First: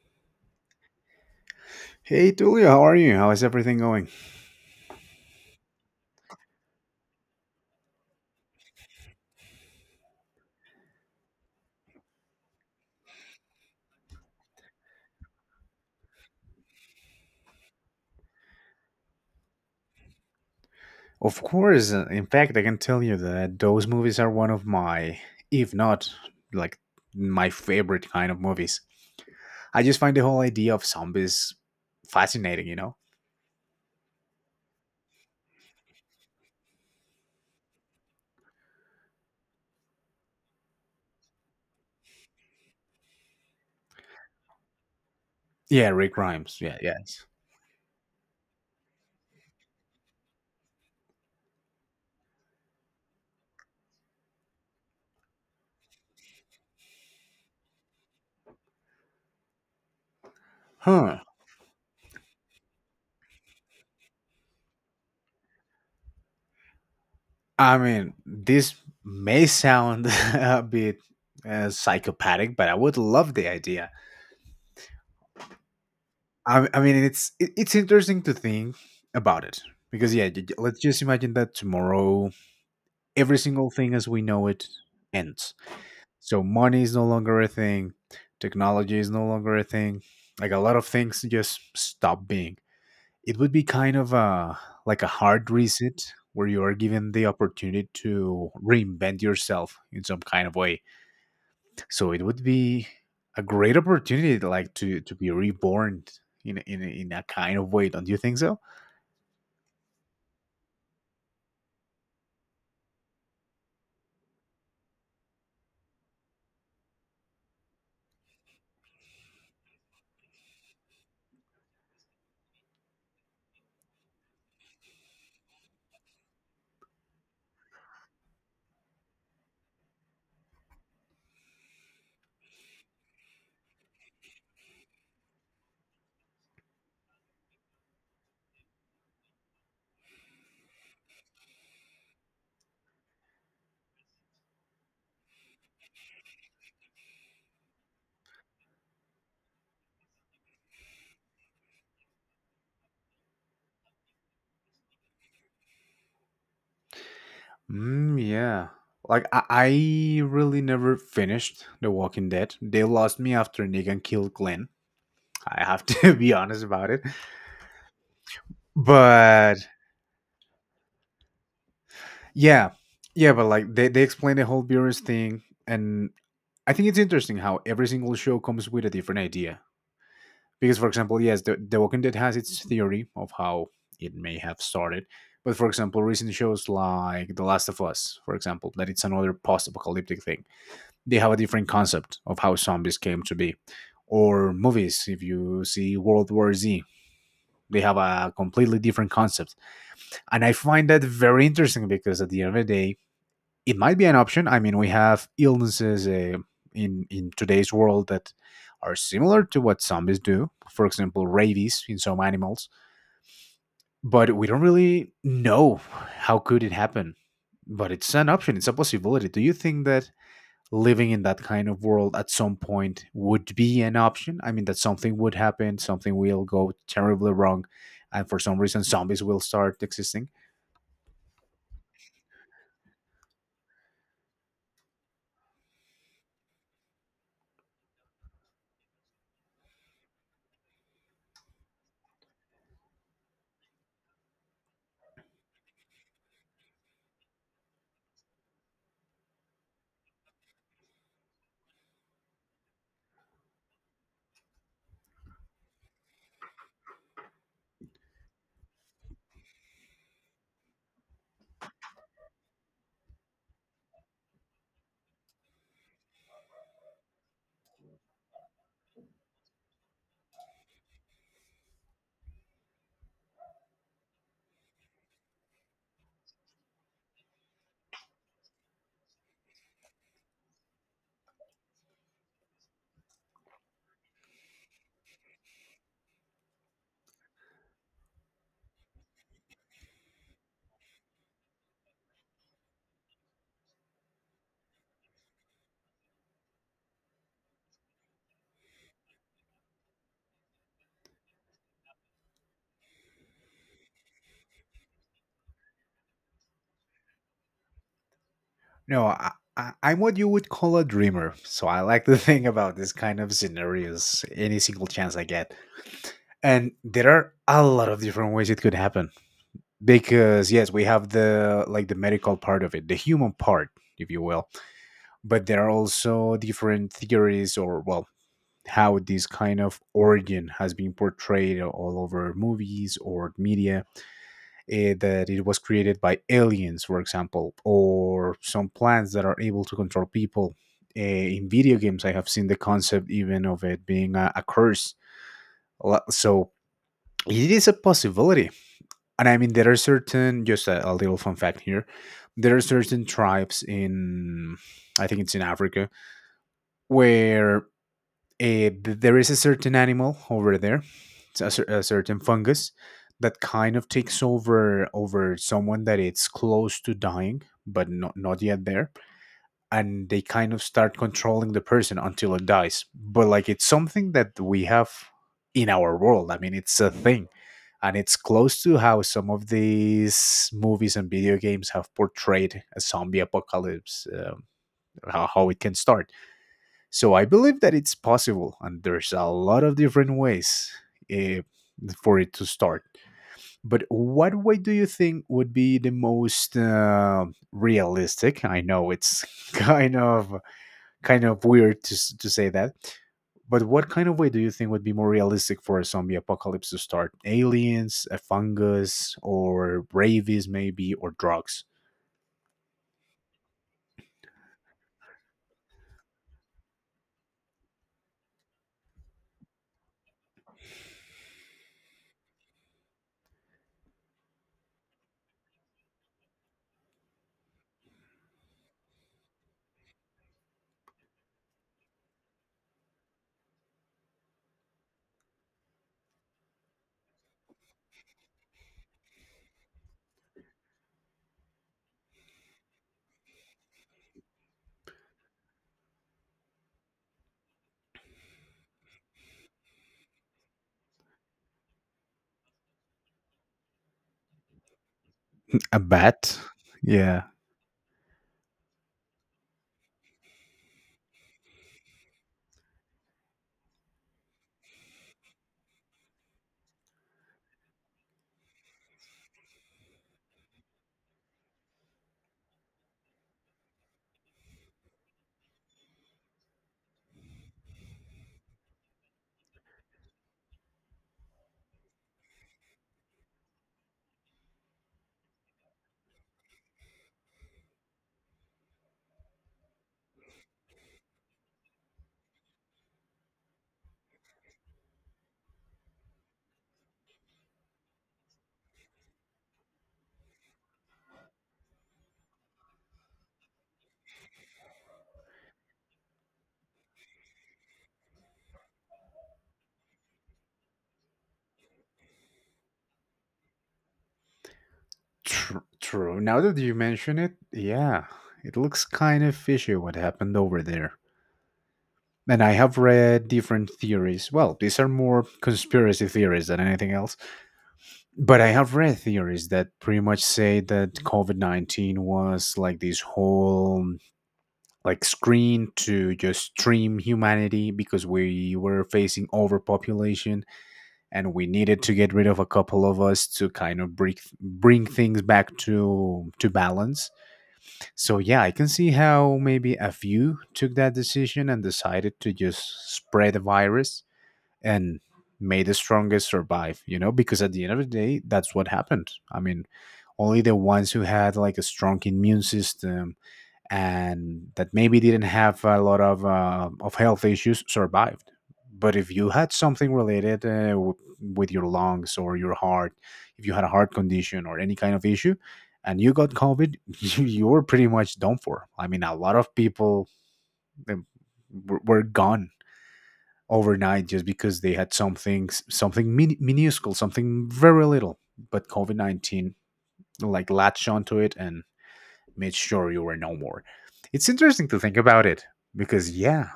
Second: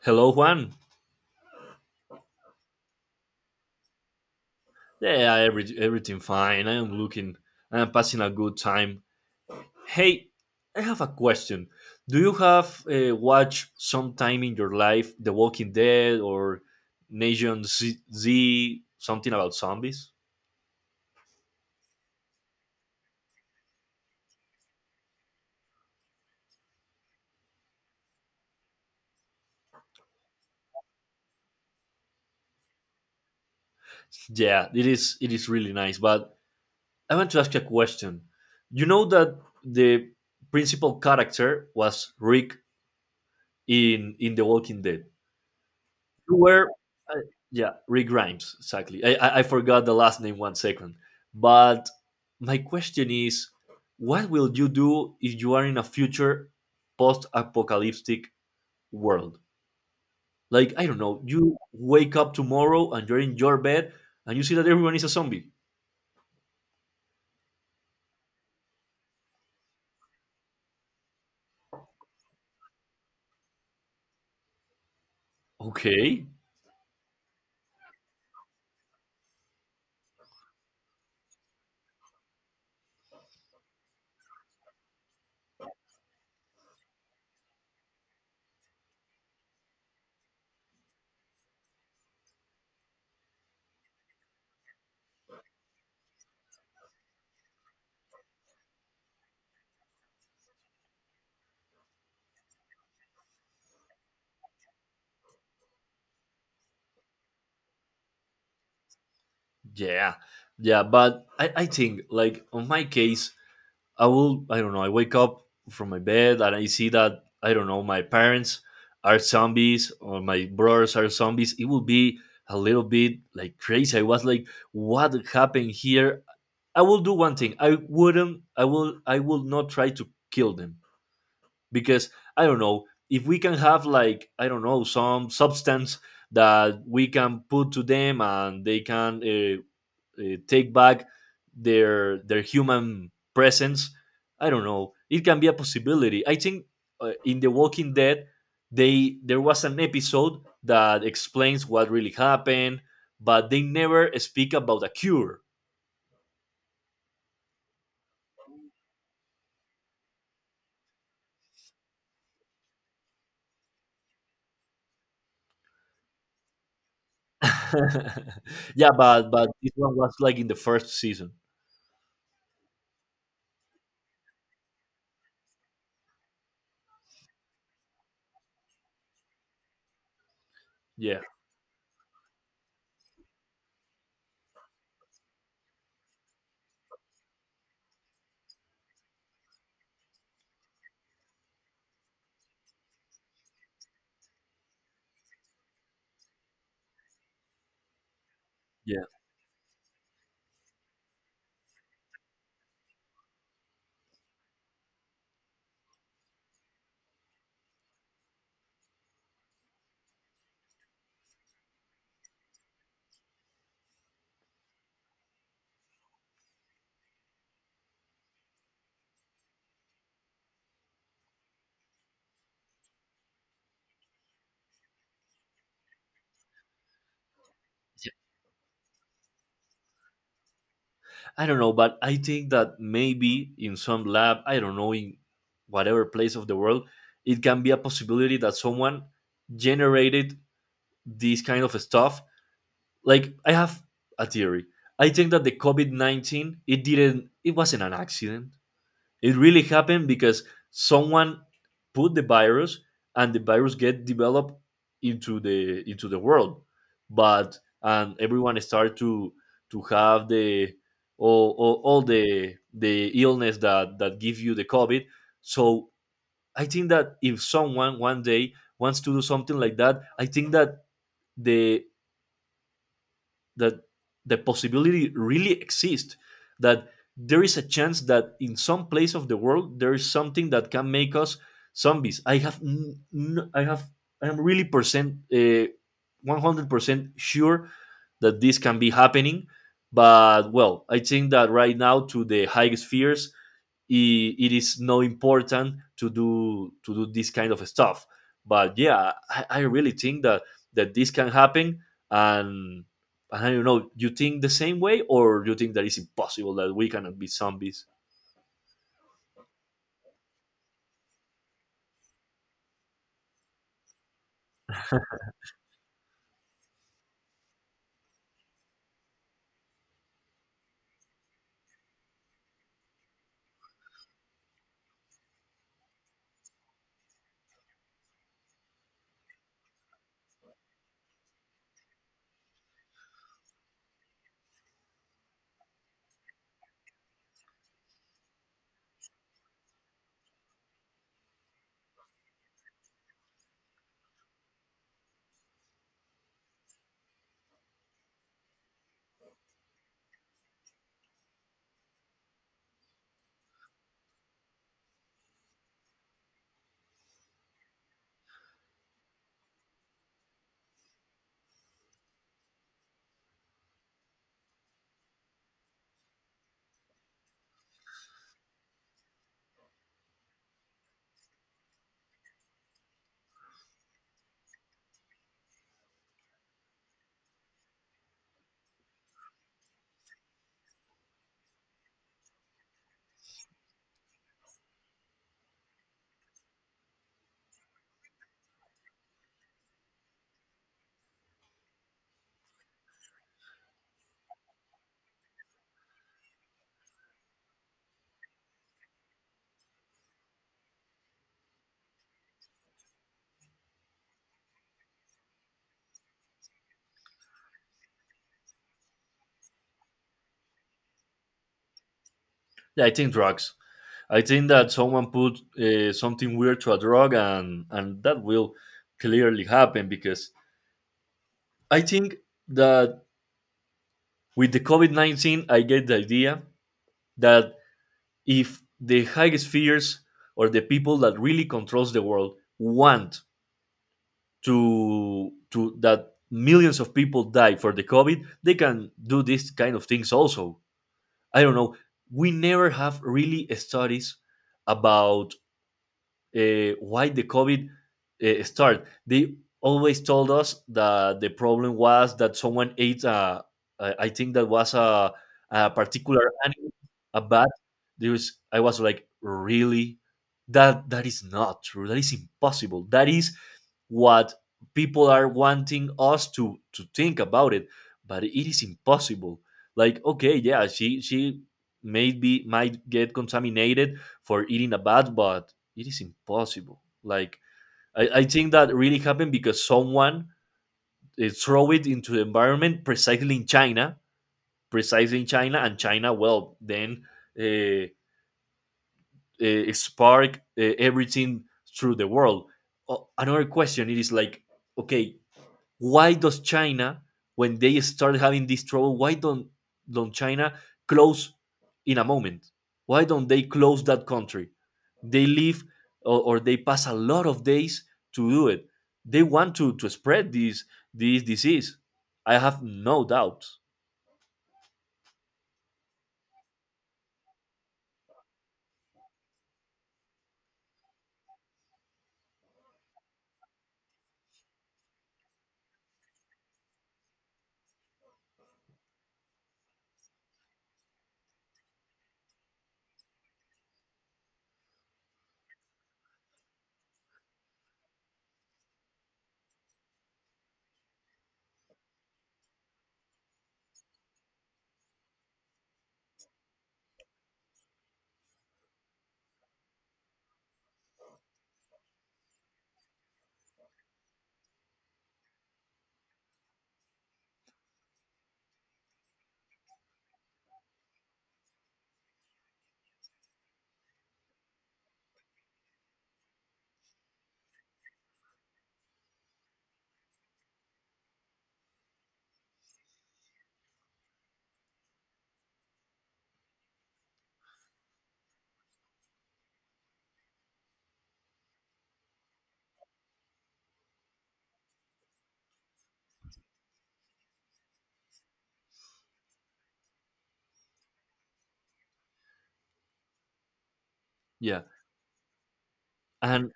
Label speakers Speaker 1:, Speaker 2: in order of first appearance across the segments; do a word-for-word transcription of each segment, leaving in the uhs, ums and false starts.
Speaker 1: Hello, Juan.
Speaker 2: Hey Tulio, how are you? How is everything going?
Speaker 1: Yeah, every, everything fine. I am looking. I am passing a good time. Hey, I have a question. Do you have uh, watched sometime in your life The Walking Dead or Nation Z, Z something about zombies?
Speaker 2: Of course, uh, in fact, I can tell you that those movies are one of my, if not like my favorite kind of movies. I just find the whole idea of zombies fascinating, you know?
Speaker 1: Yeah, it is. It is really nice. But I want to ask you a question. You know that the principal character was Rick in in The Walking Dead.
Speaker 2: Yeah, Rick
Speaker 1: You
Speaker 2: Grimes.
Speaker 1: were,
Speaker 2: Yeah,
Speaker 1: uh,
Speaker 2: yes.
Speaker 1: yeah, Rick Grimes, exactly. I, I, I forgot the last name one second. But my question is, what will you do if you are in a future post-apocalyptic world? Like, I don't
Speaker 2: Huh.
Speaker 1: know, you wake up tomorrow and you're in your bed and you see that everyone is a zombie.
Speaker 2: I mean, this may sound a bit uh, psychopathic, but I would love the idea.
Speaker 1: Okay,
Speaker 2: I, I mean, it's it, it's interesting to think about it because yeah, j- j- let's just imagine that tomorrow every single thing as we know it ends. So money is no longer a thing, technology is no longer a thing. Like a lot of things just stop being. It would be kind of a like a hard reset where you are given the opportunity to reinvent yourself in some kind of way. So it would be a great opportunity like to to be reborn in a- in a- in a kind of way, don't you think so?
Speaker 1: yeah, yeah. But I, I think, like, on my case, I will, I don't know, I wake up from my bed and I see that, I don't know, my parents are zombies or my brothers are zombies. It will be a little bit like crazy. I was like, what happened here? I will do one thing. I wouldn't, I will, I will not try to kill them because I don't know if we can have like, I don't know, some substance that we can put to them and they can uh, uh, take back their their human presence. I don't know. It can be a possibility. I think uh, in The Walking Dead, they there was an episode that explains what really happened, but they never speak about a cure.
Speaker 2: Mm, yeah. Like I, I really never finished The Walking Dead. They lost me after Negan killed Glenn. I have to be honest about it.
Speaker 1: Yeah, but but
Speaker 2: But
Speaker 1: this one was like in the first season.
Speaker 2: yeah. Yeah, but like they, they explain the whole Beerus thing, and I think it's interesting how every single show comes with a different idea. Because for
Speaker 1: Yeah,
Speaker 2: example, yes, The, the Walking Dead has its theory of how it may have started. But for example, recent shows like The Last of Us, for example, that it's another post apocalyptic thing, they have a different concept of how zombies came to be. Or movies, if you see World War Z, they have a completely
Speaker 1: yeah.
Speaker 2: different concept. And I find that very interesting because at the end of the day, it might be an option. I mean, we have illnesses uh, in in today's world that are similar to what zombies do. For example, rabies in some animals, but we don't really know how could it happen. But it's an option. It's a possibility. Do you think that living in that kind of world at some point would be an option? I mean, that something would happen, something will go terribly wrong, and for some reason, zombies will start existing.
Speaker 1: I don't know, but I think that maybe in some lab, I don't know, in whatever place of the world, it can be a possibility that someone generated this kind of stuff. Like, I have a theory. I think that the COVID nineteen, it didn't, it wasn't an accident. It really happened because someone put the virus and the virus get developed into the into the world. But and everyone start to to have the all, all, all the the illness that that give you the covid. So I think that if someone one day wants to do something like that, I think that the that the possibility really exists, that there is a chance that in some place of the world there is something that can make us zombies. i have n- n- I have, I am really percent uh, one hundred percent sure that this can be happening. But well, I think that right now to the highest fears, it it is not important to do to do this kind of stuff. But yeah, i, I really think that that this can happen. And and I don't know, you think the same way or you think that it's impossible that we cannot be zombies?
Speaker 2: No, I, I, I'm what you would call a dreamer, so I like to think about this kind of scenarios any single chance I get. And there are a lot of different ways it could happen. Because yes, we have the like the medical part of it, the human part, if you will, but there are also different theories or well, how this kind of origin has been portrayed all over movies or media, eh, that it was created by aliens for example, or some plants that are able to control people. Eh, in video games, I have seen the concept even of it being a, a curse. Lo- so it is a possibility. And I mean, there are certain, just a, a little fun fact here. There are certain tribes in, I think it's in Africa, where eh, th there is a certain animal over there. It's a, cer- a certain fungus that kind of takes over over someone that it's close to dying but not not yet there, and they kind of start controlling the person until it dies. But like it's something that we have in our world. I mean, it's a thing. And it's close to how some of these movies and video games have portrayed a zombie apocalypse, um, how, how it can start. So I believe that it's possible, and there's a lot of different ways eh, for it to start. But what way do you think would be the most uh, realistic? I know it's kind of kind of weird to to say that. But what kind of way do you think would be more realistic for a zombie apocalypse to start? Aliens, a fungus, or rabies, maybe, or drugs?
Speaker 1: Yeah, I think drugs. I think that someone put uh, something weird to a drug, and and that will clearly happen because I think that with the COVID nineteen, I get the idea that if the highest spheres or the people that really controls the world want to to that millions of people die for the covid, they can do this kind of things also. I don't know, we never have really studies about uh, why the COVID uh, started. They always told us that the problem was that someone ate a, I I think that was a, a
Speaker 2: A
Speaker 1: particular
Speaker 2: bat?
Speaker 1: animal, a
Speaker 2: Yeah,
Speaker 1: bat. There was, I was like, really? That that is not true. That is impossible. That is what people are wanting us to to think about it, but it is impossible. Like, okay, yeah, she she maybe might get contaminated for eating a bat, but it is impossible. Like I, I think that really happened because someone uh, throw it into the environment precisely in China, precisely in China, and China well then uh, uh, spark uh, everything through the world. O- another question it is like, okay, why does China, when they start having this trouble, why don't don't China close in a moment? Why don't they close that country? They leave or, or they pass a lot of days to do it. They want to to spread this this disease. I have no doubt.
Speaker 2: tr- true. Now that you mention it, yeah, it looks kind of fishy what happened over there. And I have read different theories. Well, these are more conspiracy theories than anything else. But I have read theories that pretty much say that COVID nineteen was like this whole like screen to just stream humanity because we were facing overpopulation, and we needed to get rid of a couple of us to kind of bring bring things back to to balance. So yeah, I can see how maybe a few took that decision and decided to just spread the virus, and may the strongest survive, you know, because at the end of the day, that's what happened. I mean, only the ones who had like a strong immune system and that maybe didn't have a lot of uh, of health issues survived. But if you had something related uh, w- with your lungs or your heart, if you had a heart condition or any kind of issue and you got covid, you were pretty much done for. I mean, a lot of people um, were, were gone overnight just because they had something something min- minuscule, something very little. But COVID nineteen like latched onto it and made sure you were no more. It's
Speaker 1: Yeah,
Speaker 2: interesting to think about it because yeah,
Speaker 1: and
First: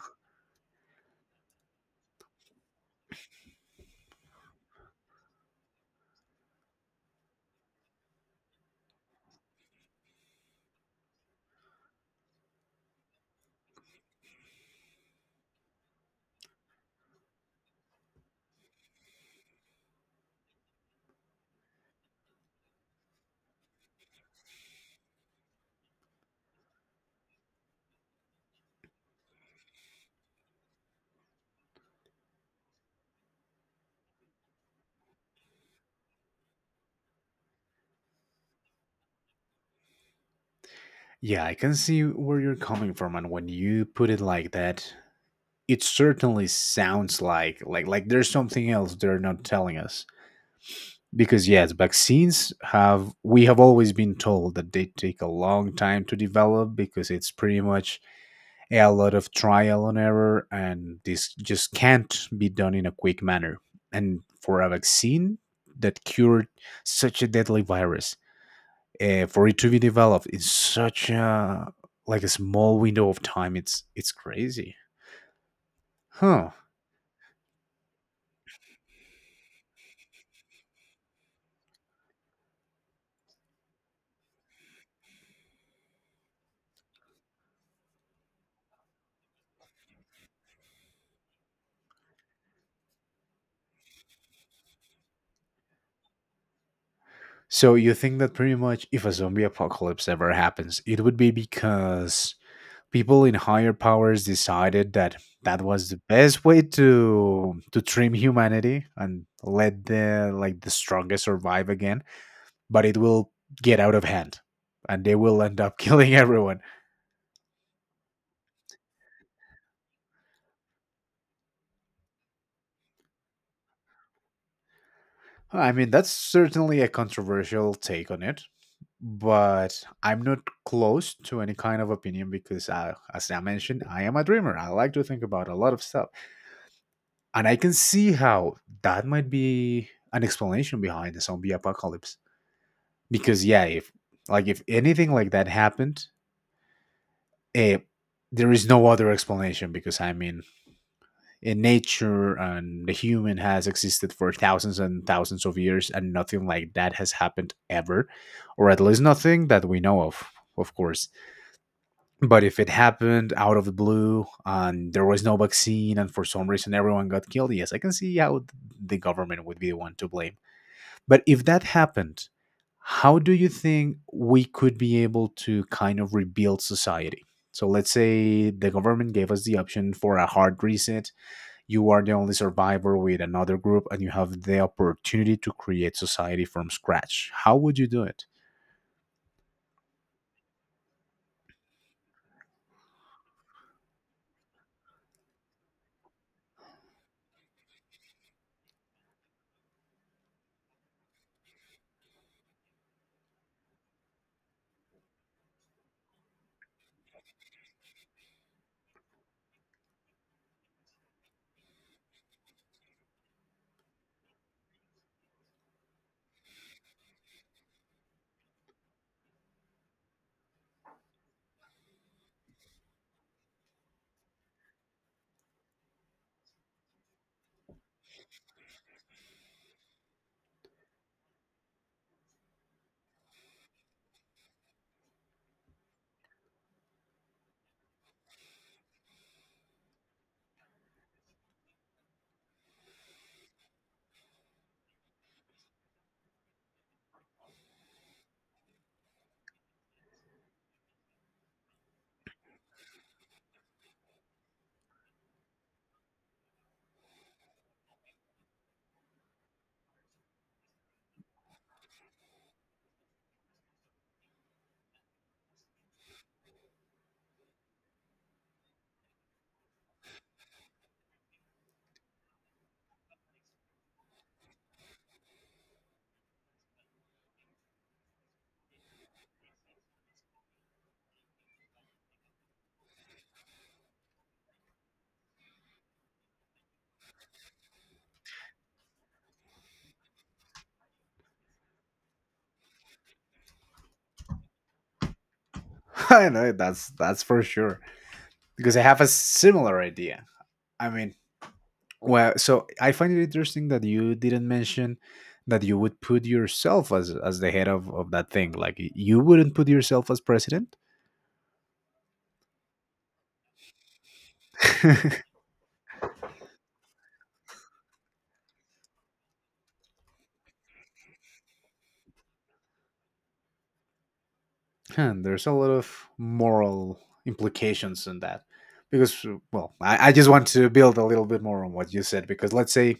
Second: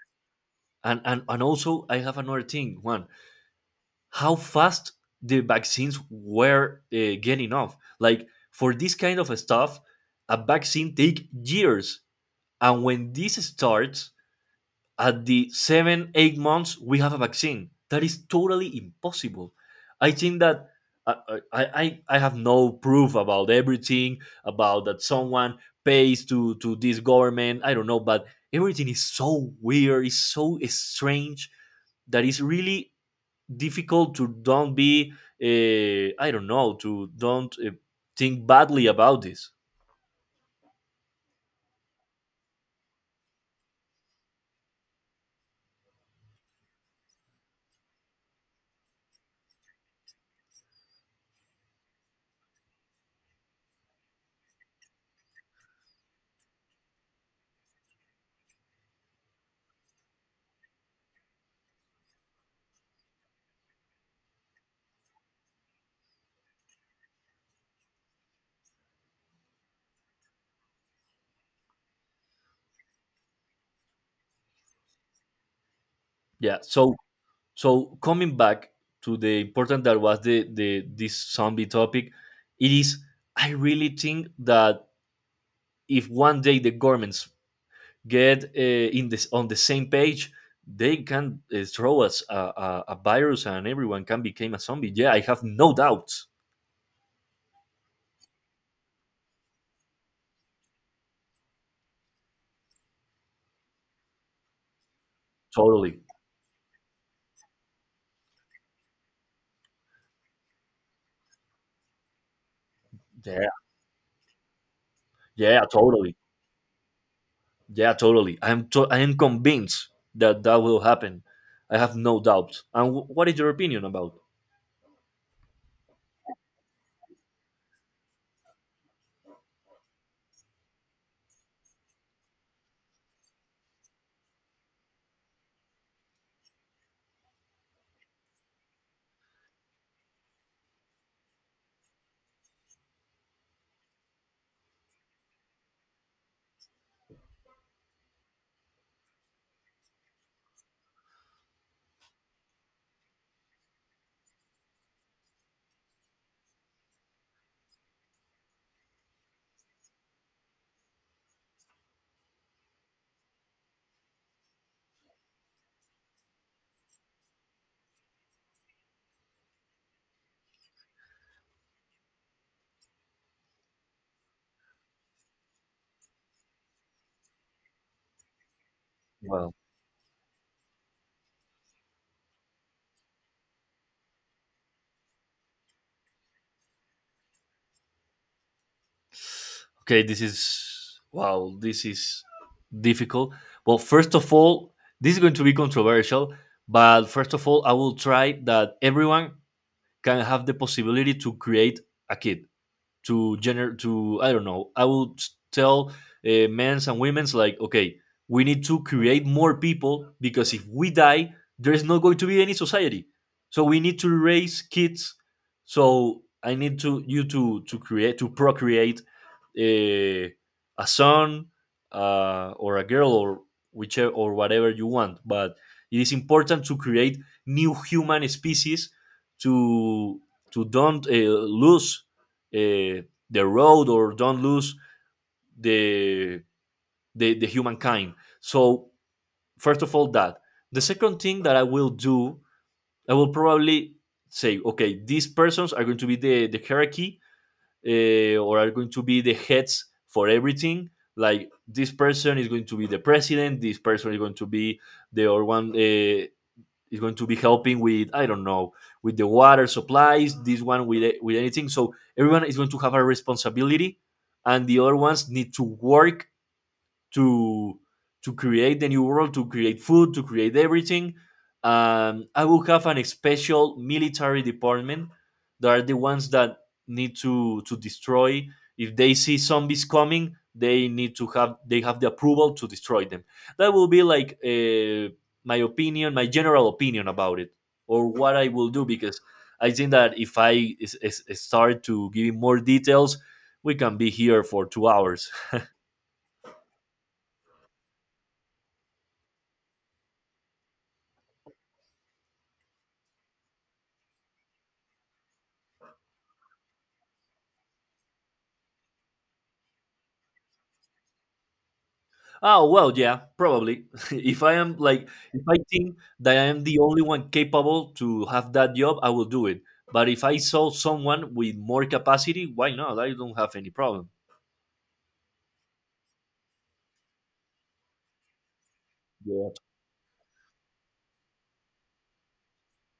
Speaker 1: and and and also I have another thing. One, how fast the vaccines were uh, getting off. Like for this kind of stuff, a vaccine take years. And when this starts, at the seven, eight months, we have a vaccine. That is totally impossible. I think that uh, uh, I, I, I- have no proof about everything, about that someone pays to, to this government. I don't know, but everything is so weird, is so strange that it's really difficult to don't be, uh, I don't know, to don't uh, think badly about this.
Speaker 2: yeah, I can see where you're coming from, and when you put it like that, it certainly sounds like like like there's something else they're not telling us. Because yes, vaccines have, we have always been told that they take a long time to develop because it's pretty much a lot of trial and error, and this just can't be done in a quick manner. And for a vaccine that cured such a deadly virus, uh, for it to be developed in such a like a small window of time, it's it's crazy, huh?
Speaker 1: Yeah. So so coming back to the important that was the the this zombie topic, it is I really think that if one day the governments get uh, in this on the same page, they can uh, throw us a, a, a virus and everyone can become a zombie. Yeah, I have no doubts.
Speaker 2: So you think that pretty much if a zombie apocalypse ever happens, it would be because people in higher powers decided that that was the
Speaker 1: Totally.
Speaker 2: best way to to trim humanity and let the like the strongest survive again, but it will
Speaker 1: Yeah.
Speaker 2: get out of hand and they will end
Speaker 1: Yeah,
Speaker 2: up killing
Speaker 1: totally.
Speaker 2: everyone.
Speaker 1: Yeah, totally. i'm to- I am convinced that that will happen. I have no doubt. And wh- what is your opinion about.
Speaker 2: I mean, that's certainly a controversial take on it, but I'm not close to any kind of opinion because I, as I mentioned, I am a dreamer. I like to think about a lot of stuff, and I can see how that might be an explanation behind the zombie apocalypse. Because yeah, if like if anything like that happened, eh, there is no other explanation because I mean, in nature and the human has existed for thousands and thousands of years, and nothing like that has happened ever, or at least nothing that we know of of course. But if it happened out of the blue and there was no vaccine and for some reason everyone got killed, yes, I can see how the government would be the one to blame. But if that happened, how do you think we could be able to kind of rebuild society? So let's say the government gave us
Speaker 1: Well.
Speaker 2: the option for a hard reset. You are the only survivor with another group, and you have the opportunity to create society from scratch. How would you do it?
Speaker 1: Okay, this is wow, this is difficult. Well, first of all, this is going to be controversial, but first of all, I will try that everyone can have the possibility to create a kid, to gender to I don't know, I would tell uh, men's and women's like, okay, we need to create more people because if we die, there's not going to be any society. So we need to raise kids. So I need to you to to create to procreate a, a son uh, or a girl or whichever or whatever you want, but it is important to create new human species to to don't uh, lose uh, the road or don't lose the, the the humankind. So first of all, that, the second thing that I will do, I will probably say, okay, these persons are going to be the the hierarchy, uh, or are going to be the heads for everything. Like this person is going to be the president. This person is going to be the or one uh, is going to be helping with, I don't know, with the water supplies. This one with with anything. So everyone is going to have a responsibility, and the other ones need to work to to create the new world, to create food, to create everything. Um, I will have an special military department that are the ones that need to to destroy. If they see zombies coming, they need to have, they have the approval to destroy them. That will be like uh, my opinion, my general opinion about it, or what I will do because I think that if I is, is, is start to give more details, we can be here for two hours.
Speaker 2: I know that's that's for sure because I have a similar idea. I mean, well, so I find it interesting that you didn't mention that you would put yourself as as the head of, of that thing. Like y- you wouldn't put yourself as president.
Speaker 1: Oh well, yeah, probably. If I am like, if I think that I am the only one capable to have that job, I will do it. But if I saw someone with more capacity, why not? I don't have any problem.
Speaker 2: And there's a lot of moral implications in that. Because uh,
Speaker 1: Yeah.
Speaker 2: well, I, I just want to build a little bit more on what you said. Because let's say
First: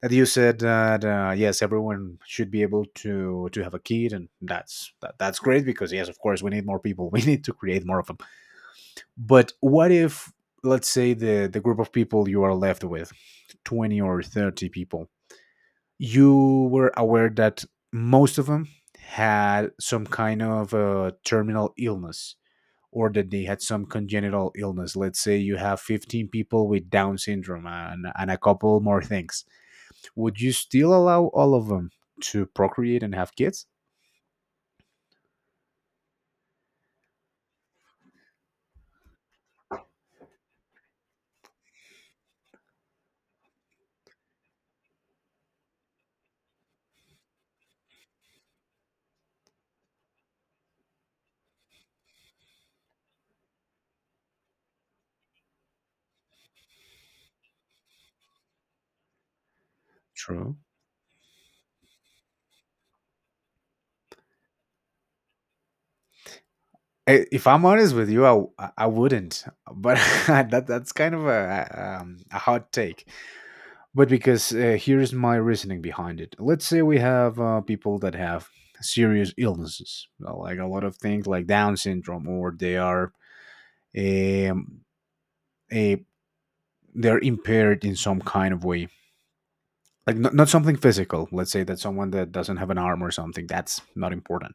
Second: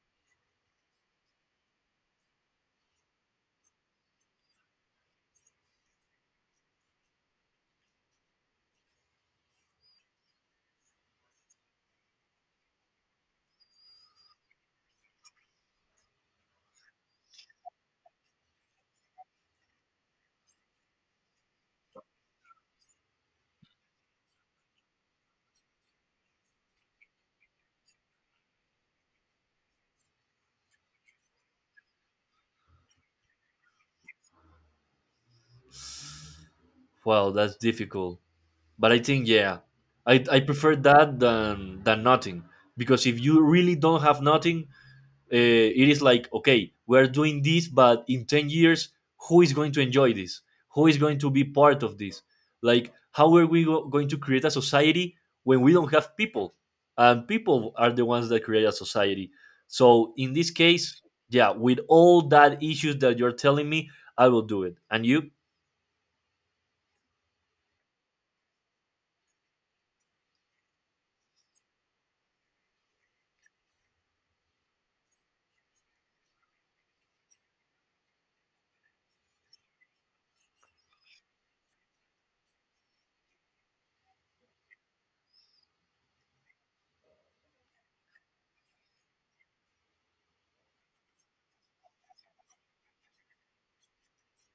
Speaker 2: that you said that uh, yes, everyone should be able to to have a kid, and that's that, that's great. Because yes, of course, we need more people. We need to create more of a But what if, let's say, the, the group of people you are left with, twenty or thirty people, you were aware that most of them had some kind of uh, terminal illness, or that they had some congenital illness. Let's say you have fifteen people with Down syndrome and, and a couple more things. Would you still allow all of them to procreate and have kids?
Speaker 1: Well, that's difficult. But I think yeah, I I prefer that than than nothing because if you really don't have nothing, uh, it is like, okay, we're doing this, but in ten years, who is going to enjoy this, who is going to be part of this, like how are we go- going to create a society when we don't have people, and people are the ones that create a society. So in this
Speaker 2: True.
Speaker 1: case, yeah, with all that issues that you're telling me, I will do it. And you?
Speaker 2: I- If I'm honest with you, I w- I, I wouldn't. But that that's kind of a um, a hot take. But because uh, here's my reasoning behind it. Let's say we have uh, people that have serious illnesses, uh, like a lot of things like Down syndrome, or they are um, a they're impaired in some kind of way. Like not, not something physical. Let's say that someone that doesn't have an arm or something. That's not important.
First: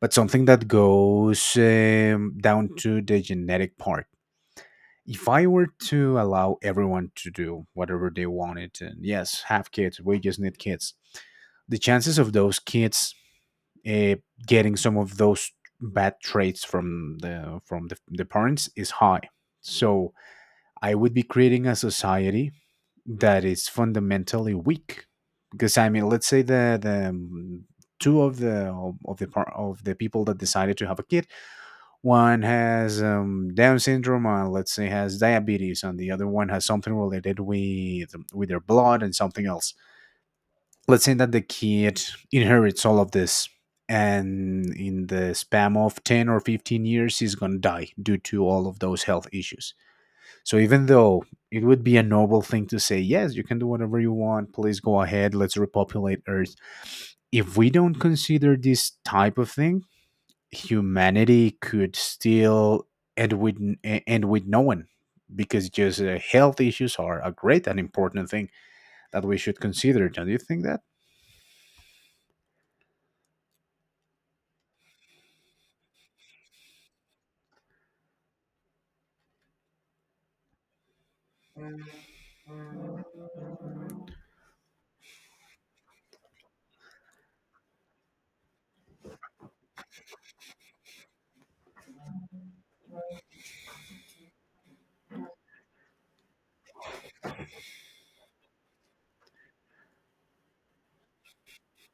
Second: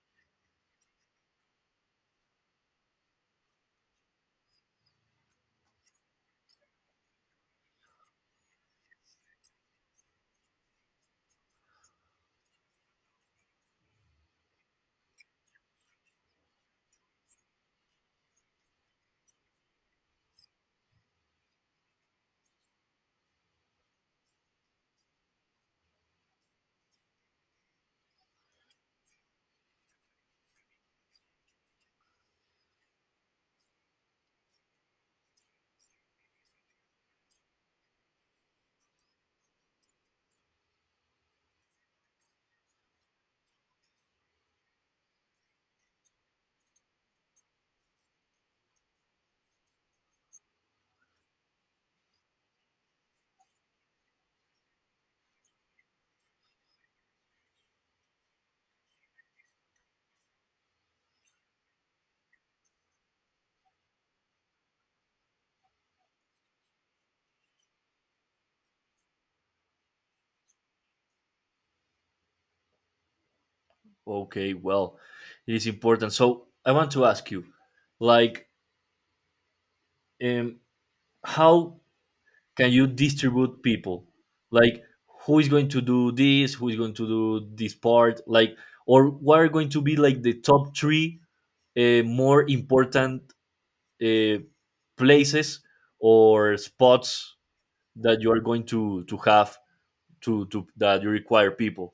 Speaker 2: But something that goes um, down to the genetic part. If I were to allow everyone to do whatever they wanted, and yes, have kids, we just need kids, the chances of those kids uh, getting some of those bad traits from the from the, the parents is high. So I would be creating a society that is fundamentally weak, because I mean, let's say the the um, two of the of the par- of the people that decided to have a kid, one has um, Down syndrome, and let's say has diabetes, and the other one has something related with um, with their blood and something else. Let's say that the kid inherits all of this, and in the span of ten or fifteen years, he's gonna die due to all of those health issues. So even though it would be a noble thing to say, yes, you can do whatever you want, please go ahead, let's repopulate Earth. If we don't consider this type of thing, humanity could still end with e- end with no one, because just uh, health issues are a great and important thing that we should consider. Don't you think that?
Speaker 1: Okay, well, it is important. So I want to ask you, like, um, how can you distribute people, like, who is going to do this, who is going to do this part, like, or what are going to be like the top three uh, more important uh, places or spots that you are going to to have to to that you require people.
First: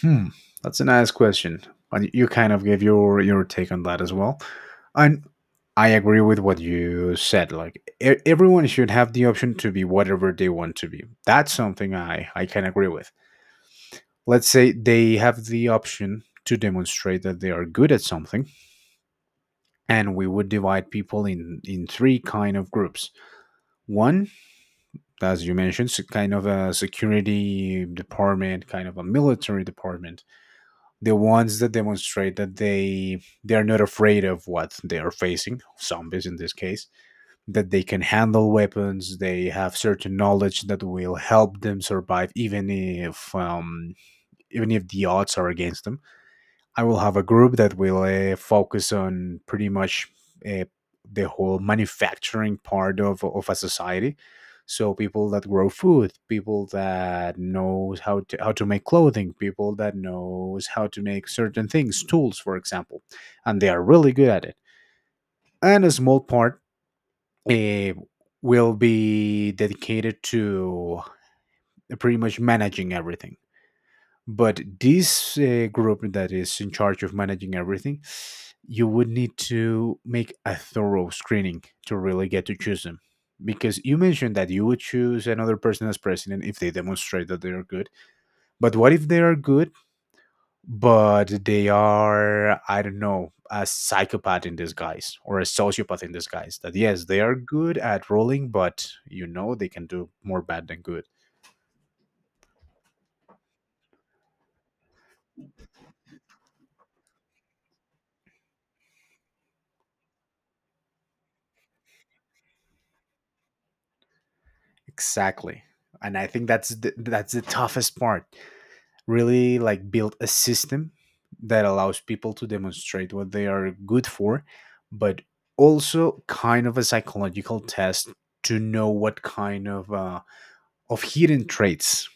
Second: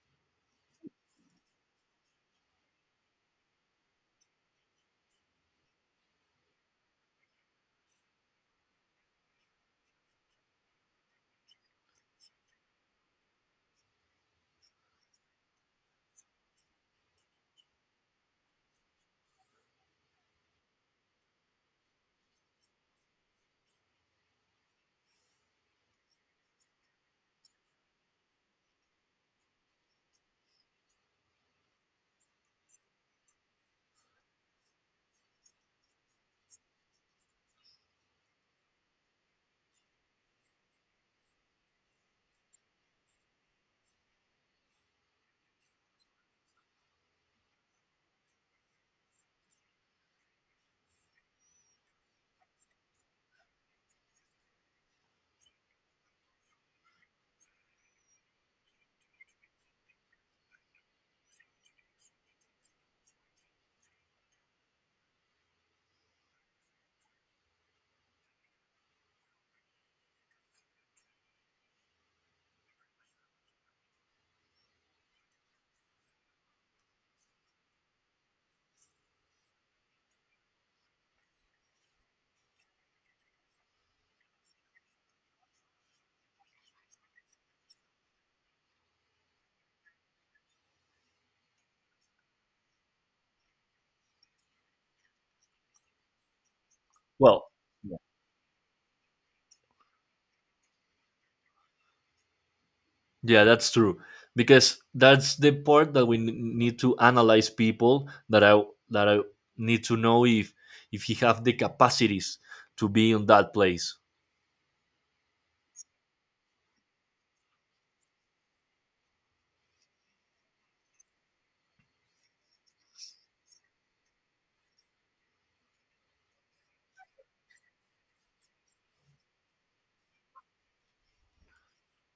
Speaker 2: Hmm, that's a nice question. And you kind of gave your your take on that as well. And I agree with what you said. Like e- everyone should have the option to be whatever they want to be. That's something I I can agree with. Let's say they have the option to demonstrate that they are good at something, and we would divide people in in three kind of groups. One, as you mentioned, so kind of a security department, kind of a military department, the ones that demonstrate that they they are not afraid of what they are facing, zombies in this case, that they can handle weapons, they have certain knowledge that will help them survive, even if um, even if the odds are against them. I will have a group that will uh, focus on pretty much uh, the whole manufacturing part of, of a society. So people that grow food, people that knows how to how to make clothing, people that knows how to make certain things, tools, for example, and they are really good at it. And a small part uh, will be dedicated to pretty much managing everything. But this uh, group that is in charge of managing everything, you would need to make a thorough screening to really get to choose them, because you mentioned that you would choose another person as president if they demonstrate that they are good. But what if they are good, but they are, I don't know, a psychopath in disguise or a sociopath in disguise, that yes, they are
Speaker 1: Well.
Speaker 2: good at rolling, but you know, they can do more bad than good.
Speaker 1: Yeah, that's true. Because that's the part that we n- need to analyze people that I that I need to know if if he have the capacities to be in that place.
Speaker 2: Exactly, and I think that's the, that's the toughest part. Really, like build a system that allows people to demonstrate what they are good for, but also kind of a psychological test to know what kind of uh, of hidden traits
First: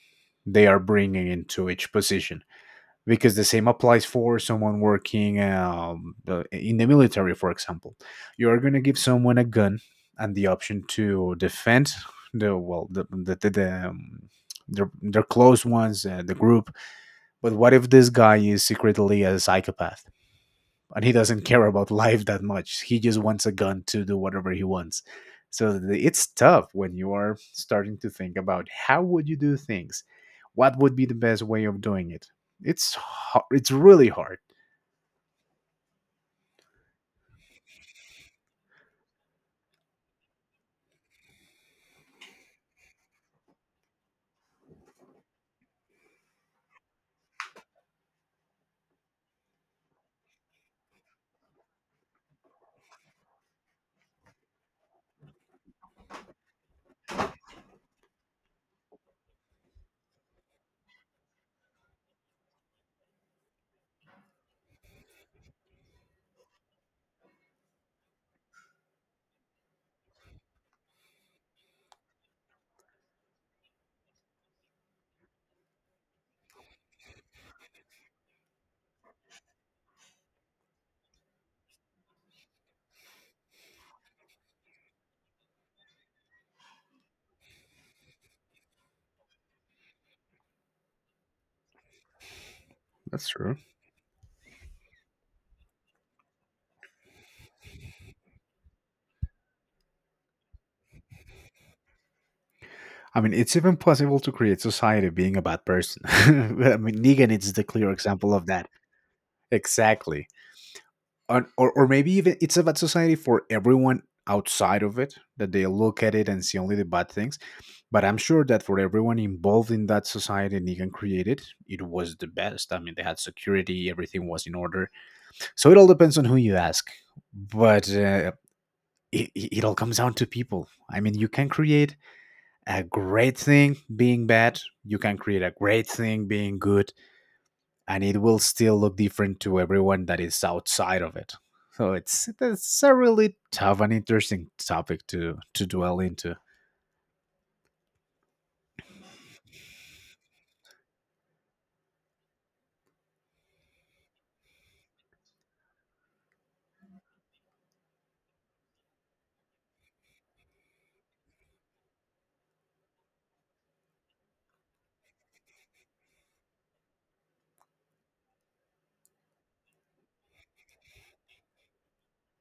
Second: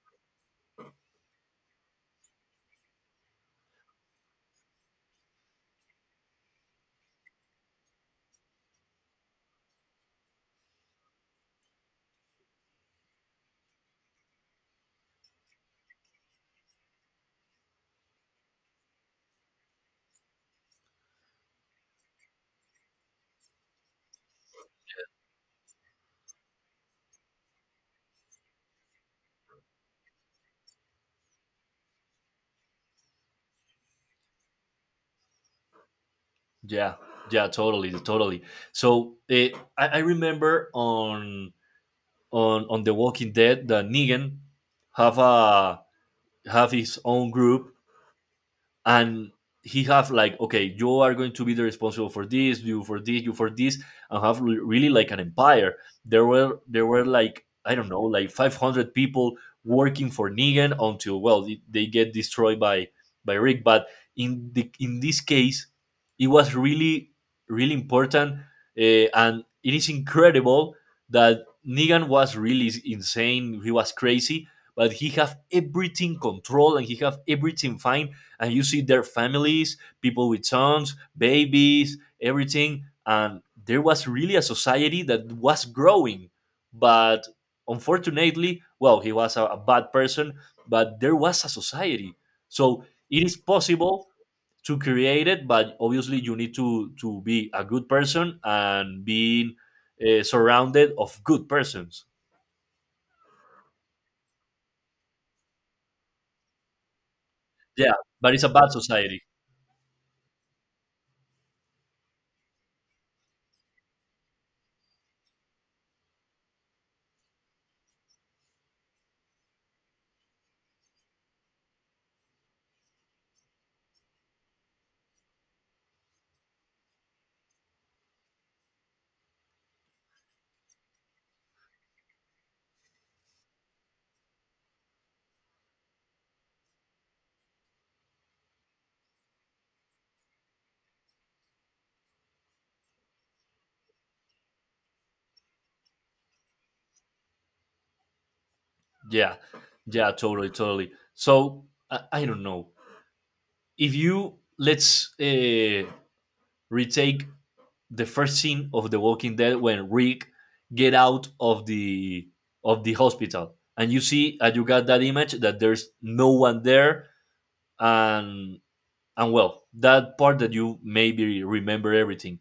Speaker 2: they are bringing into each position. Because the same applies for someone working um, the- in the military, for example. You are going to give someone a gun and the option to defend the well the the, the, the um, their, their close ones, uh, the group. But what if this guy is secretly a psychopath, and he doesn't care about life that much? He just wants a gun to do whatever he wants. So it's tough when you are starting to think about, how would you do things? What would be the best way of doing it? It's hard. It's really hard.
Speaker 1: Yeah, yeah, totally, totally. So eh, I, I remember on on on The Walking Dead that Negan have a have his own group and he have like, okay, you are going to be the responsible for this, you for this, you for this, and have re- really like an empire. There were there were like, I don't know, like five hundred people working for Negan until, well, they they get destroyed by by Rick. But in the in this case, it was really really important. Uh, and it is incredible that Negan was really insane, he was crazy, but he have everything controlled and he have everything fine. And you see their families, people with sons, babies, everything. And there was really a society that was growing. But unfortunately, well, he was a, a bad person, but there was a society. So it
Speaker 2: That's
Speaker 1: is
Speaker 2: true.
Speaker 1: possible to create it, but obviously you need to, to be a good person and being uh, surrounded of good persons.
Speaker 2: I mean, it's even possible to create society being a bad person. I mean, Negan is the clear
Speaker 1: Yeah, but
Speaker 2: example
Speaker 1: it's
Speaker 2: of
Speaker 1: a
Speaker 2: that.
Speaker 1: bad society.
Speaker 2: Exactly. or, or or maybe even it's a bad society for everyone outside of it, that they look at it and see only the bad things. But I'm sure that for everyone involved in that society Negan created, it was the best. I mean, they had security, everything was in order. So it all depends on who you ask. But uh, it, it it all comes down to people. I mean, you can create a great thing being bad, you can create a great thing being good, and it will still look different to everyone that is outside of it. So it's it's a really tough and interesting topic to to dwell into.
Speaker 1: Yeah, yeah, totally, totally. So I, I don't know. If you, let's uh, retake the first scene of The Walking Dead when Rick get out of the of the hospital, and you see, and you got that image that there's no one there, and and well, that part that you maybe remember everything,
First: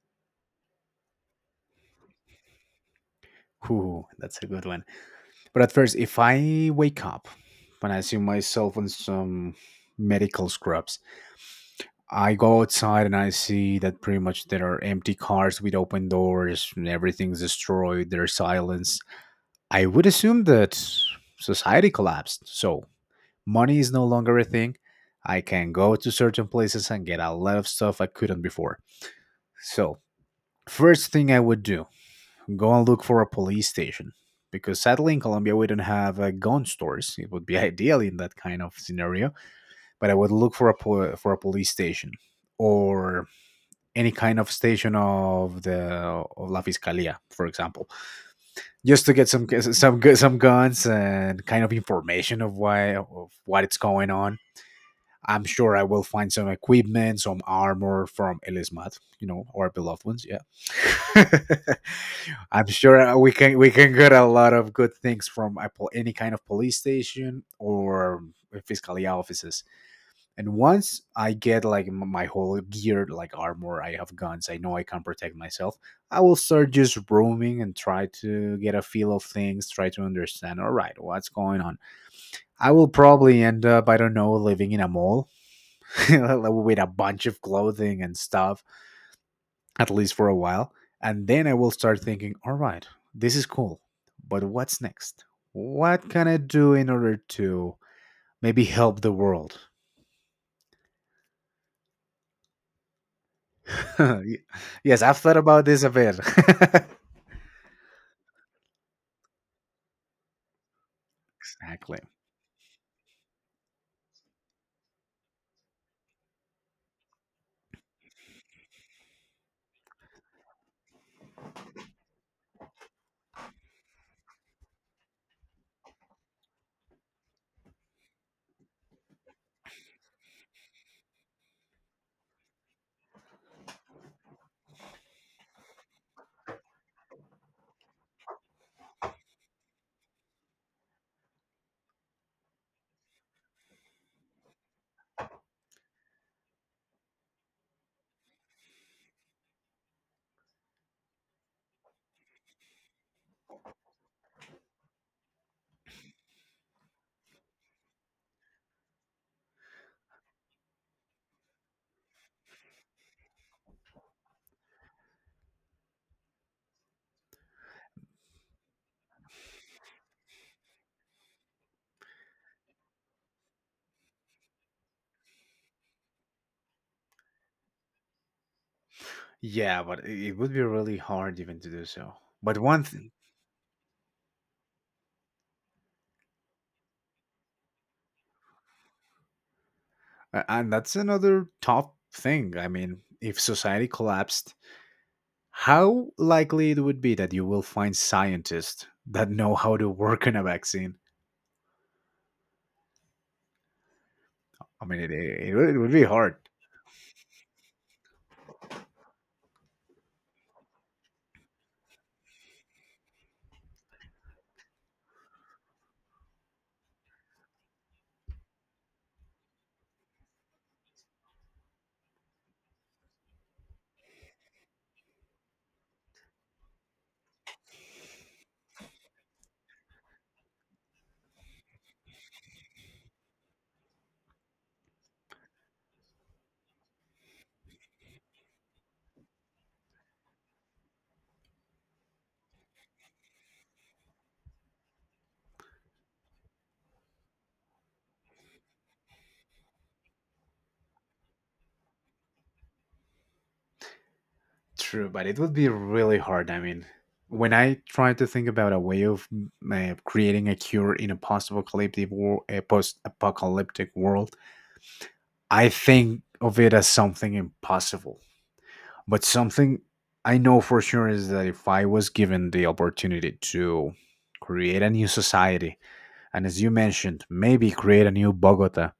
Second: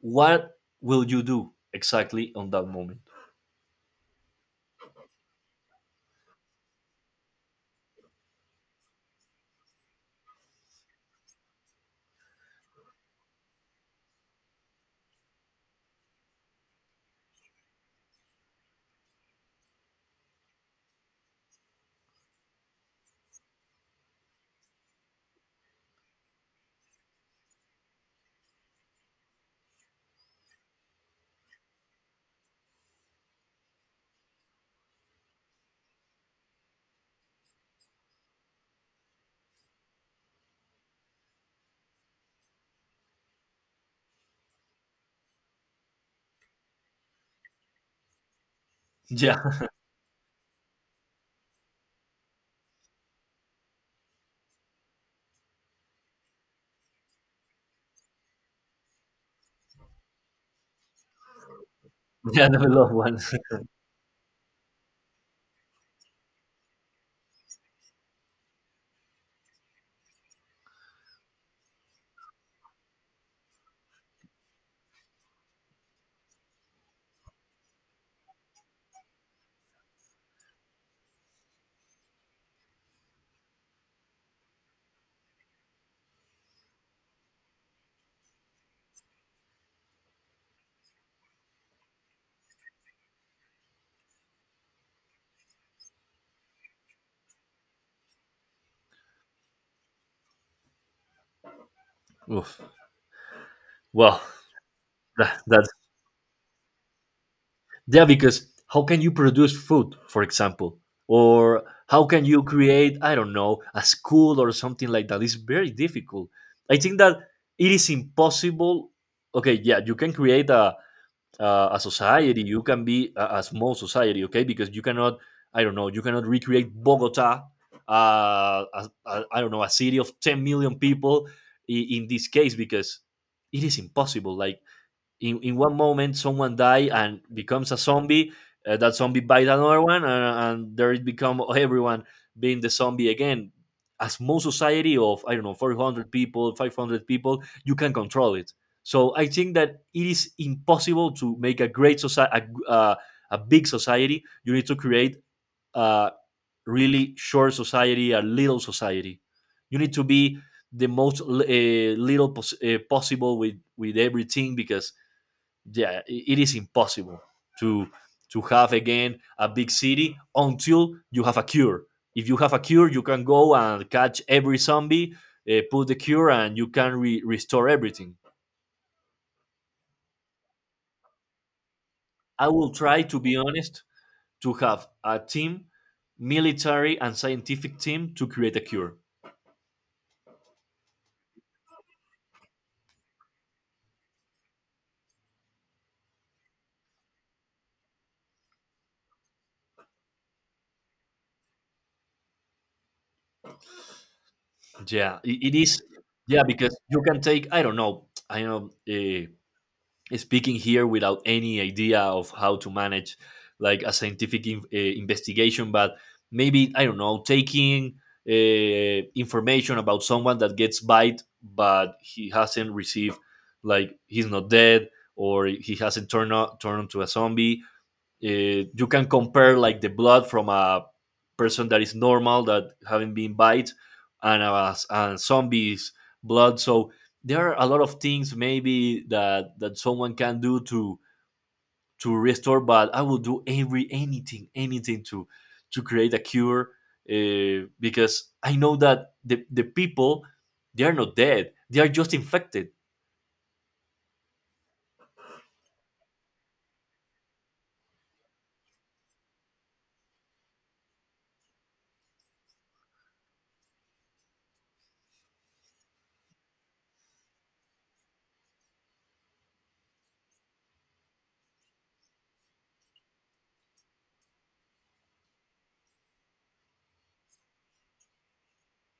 Speaker 1: what will you do exactly on that moment?
Speaker 2: Ooh, that's a good one. But at first, if I wake up and I see myself on some medical scrubs, I go outside and I see that pretty much there are empty cars with open doors and everything's destroyed. There's silence. I would assume that society collapsed. So money is no longer a thing. I can go to certain places and get a lot of stuff I couldn't before. So, first thing I would do, go and look for a police station. Because sadly, in Colombia, we don't have uh, gun stores. It would be ideal in that kind of scenario. But I would look for a, po- for a police station, or any kind of station of the of La Fiscalía, for example, just to get
Speaker 1: Yeah.
Speaker 2: some some gu- some guns and kind of information of why of what it's going on. I'm sure I will find some equipment, some armor from Elismat, you know, our beloved ones. Yeah,
Speaker 1: Yeah, the
Speaker 2: I'm
Speaker 1: loved
Speaker 2: sure we
Speaker 1: ones.
Speaker 2: can we can get a lot of good things from a pol- any kind of police station or fiscalia offices. And once I get like m- my whole gear, like armor, I have guns, I know I can protect myself. I will start just roaming and try to get a feel of things, try to understand, all right, what's going on. I will probably end up, I don't know, living in a mall with a bunch of clothing and stuff, at least for a while. And then I will start thinking, all right, this is cool, but what's next? What can I do in order to maybe help the world?
Speaker 1: Oof. Well,
Speaker 2: Ye- yes, I've thought
Speaker 1: that,
Speaker 2: about
Speaker 1: that
Speaker 2: this a bit.
Speaker 1: yeah, because how can you produce food, for example? Or
Speaker 2: Exactly.
Speaker 1: how can you create, I don't know, a school or something like that? It's very difficult. I think that it is impossible. Okay, yeah, you can create a, a, a society, you can be a, a small society, okay? Because you cannot, I don't know, you cannot recreate Bogota, uh, a, a, I don't know, a city of ten million people in, in this case, because it is impossible. Like, in, in one moment someone die and becomes a zombie. Uh, that zombie bite another one. Uh, and there it become everyone being the zombie again. A small society of, I don't know, four hundred people, five hundred people, you can control it. So I think that it is impossible to make a great society, a uh, a big society. You need to create a really short society, a little society. You need to be the most uh, little pos- uh, possible with with everything, because yeah, it is impossible to to have again a big city until you have a cure. If you have a cure, you can go and catch every zombie, uh, put the cure, and you can re- restore everything.
Speaker 2: Yeah, but i- it would be really hard even to do so.
Speaker 1: I
Speaker 2: But
Speaker 1: will
Speaker 2: one
Speaker 1: try
Speaker 2: thing,
Speaker 1: to be honest, to have a team, military and scientific team to create a cure.
Speaker 2: a- and that's another top thing. I mean, if society collapsed, how likely it would be that you will find scientists that know how to work on a vaccine? I mean, it,
Speaker 1: Yeah, I-
Speaker 2: it,
Speaker 1: it
Speaker 2: it would it
Speaker 1: is.
Speaker 2: would be hard.
Speaker 1: Yeah, because you can take, I don't know, I know, uh, speaking here without any idea of how to manage like a scientific in, uh, investigation, but maybe, I don't know, taking uh, information about someone that gets bite but he hasn't received, like, he's not dead or he hasn't turned o- turned into a zombie. Uh, you can compare like the blood from a person that is normal that haven't been bite and a and zombies blood. So there are a lot of things maybe that that someone can do to to restore. But I will do every, anything, anything to to create a cure, uh, because I know that the the people, they are not dead. They are just infected.
Speaker 2: True, but it would be really hard. I mean, when I try to think about a way of mm, uh, creating a cure in a post-apocalyptic, wor- a post-apocalyptic world, I think of it as something impossible. But something I know for sure is that if I was given the opportunity to create a new society, and as you mentioned, maybe create a new Bogota,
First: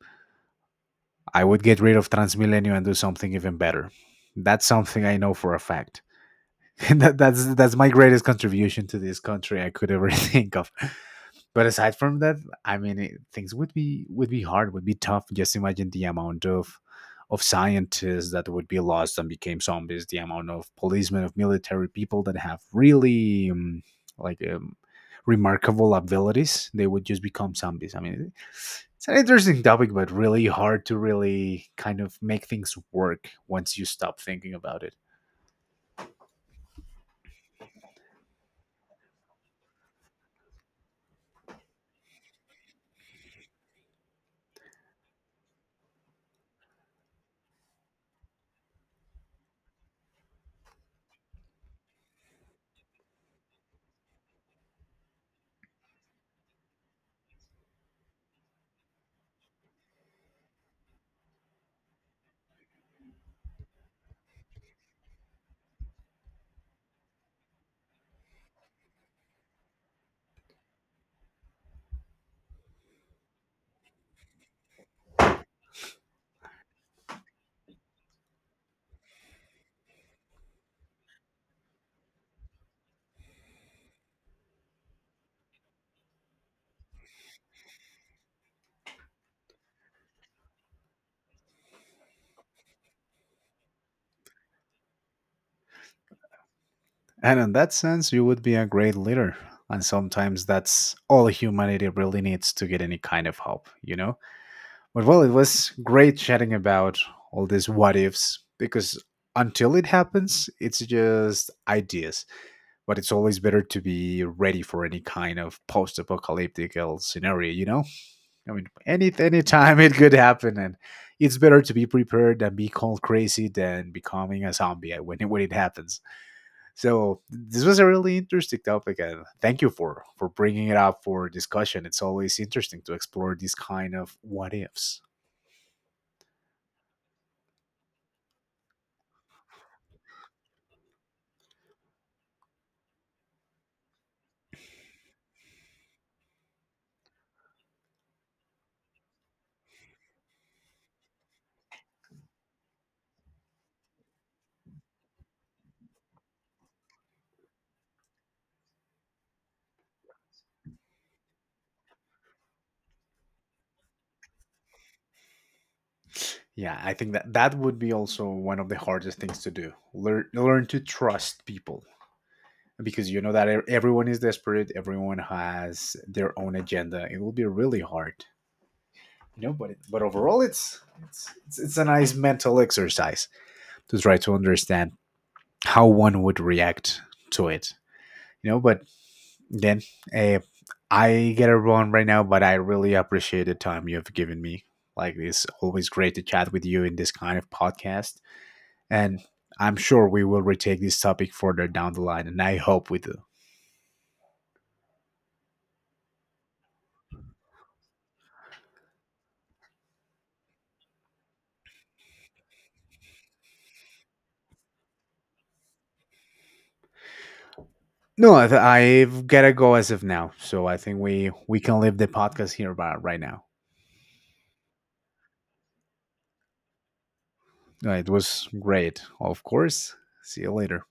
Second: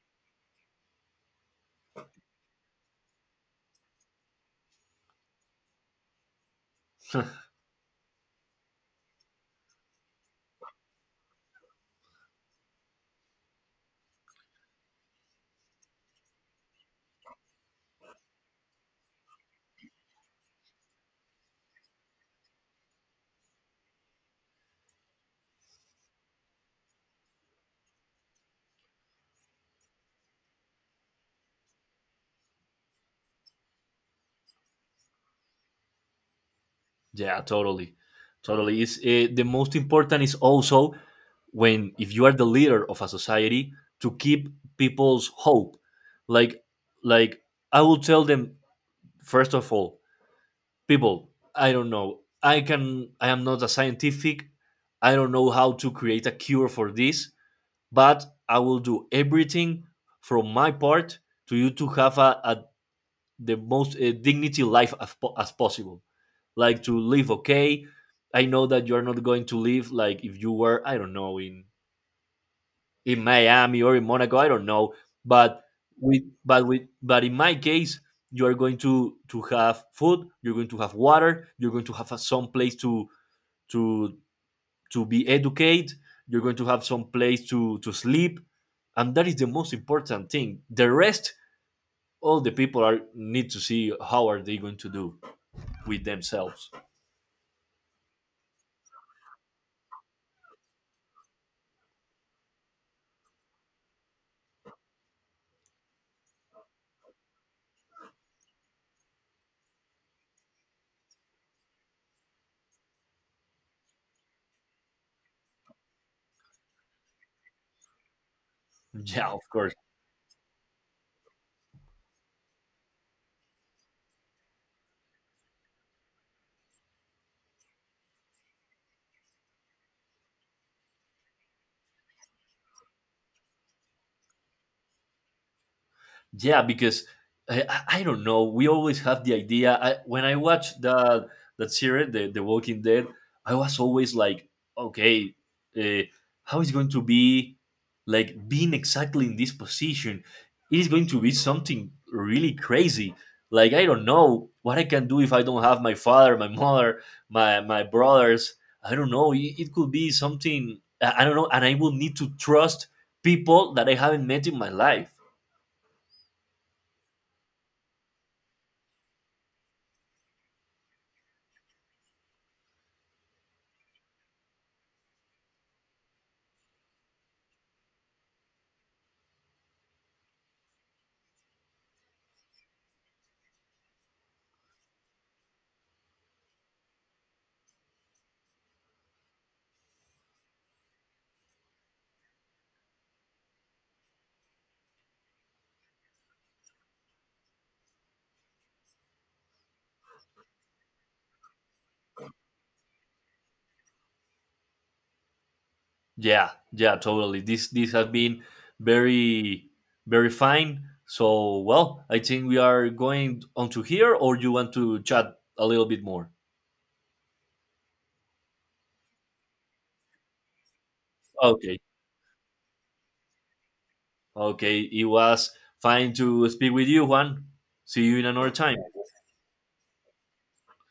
Speaker 2: I would get rid of Transmilenio and do something even better. That's something I know for a fact. that, that's that's my greatest contribution to this country I could ever think of. But aside from that, I mean, it, things would be would be hard, would be tough. Just imagine the amount of of scientists that would be lost and became zombies, the amount of policemen, of military people that have really um, like um, remarkable abilities, they would just become zombies. I mean, it's an interesting topic, but really hard to really kind of make things work once you stop thinking about it.
Speaker 1: Yeah, totally, totally. Is uh, the most important is also when, if you are the leader of a society, to keep people's hope. Like, like I will tell them, first of all, people, I don't know. I can. I am not a scientific. I don't know how to create a cure for this, but I will do everything from my part to you, to have a, a the most uh, dignity life as, po- as possible, like, to live, okay. I know that you're not going to live like if you were, I don't know, in in Miami or in Monaco, I don't know, but with but with but in my case, you are going to to have food, you're going to have water, you're going to have a, some place to to to be educated, you're going to have some place to to sleep, and that is the most important thing. The rest, all the people are need to see how are they going to do with themselves.
Speaker 2: And in that sense, you would be a great leader. And sometimes that's all humanity really needs to get any kind of help, you know? But well, it was great chatting about all these what ifs, because until it happens, it's just ideas. But it's always better to be ready for any kind of post apocalyptic scenario, you know? I mean, any
Speaker 1: Yeah, of
Speaker 2: any
Speaker 1: course.
Speaker 2: time it could happen. And it's better to be prepared than be called crazy than becoming a zombie when it, when it happens. So this was a really interesting topic, and thank you for for bringing it up for discussion. It's always interesting to explore these kind of what ifs.
Speaker 1: Yeah, because I, I I don't know. We always have the idea. I, when I watched that that series, the, the Walking Dead, I was always like, okay, uh, how is going to be like being exactly in this position? It is going to be something really crazy. Like, I don't know what I can do if I don't have my father, my mother, my my brothers. I don't know. It, it could be something, I I don't know, and I will need to trust people that I haven't met in my life.
Speaker 2: Yeah, I think that that would be also one of the hardest things to do. Learn learn to trust people, because you know that e- everyone is desperate, everyone has their own agenda. It will be really hard. No, but it, but overall, it's, it's it's it's a nice mental exercise to try to understand how one would react to it. You know, but then, eh, I get it wrong right now, but I really appreciate the time you have given me. Like, it's always great to chat with you in this kind of podcast. And I'm sure we will retake this topic further down the line, and I hope we do.
Speaker 1: Yeah, yeah, totally. This this has been very very fine. So well, I think we are going on to here, or you want to chat a little bit more?
Speaker 2: No, I th- I've got to go as of now. So I think we, we
Speaker 1: Okay,
Speaker 2: can leave the podcast here by, right now.
Speaker 1: okay. It was fine to speak with you, Juan.
Speaker 2: Uh,
Speaker 1: See
Speaker 2: It
Speaker 1: you in
Speaker 2: was
Speaker 1: another time.
Speaker 2: great, of course. See you later.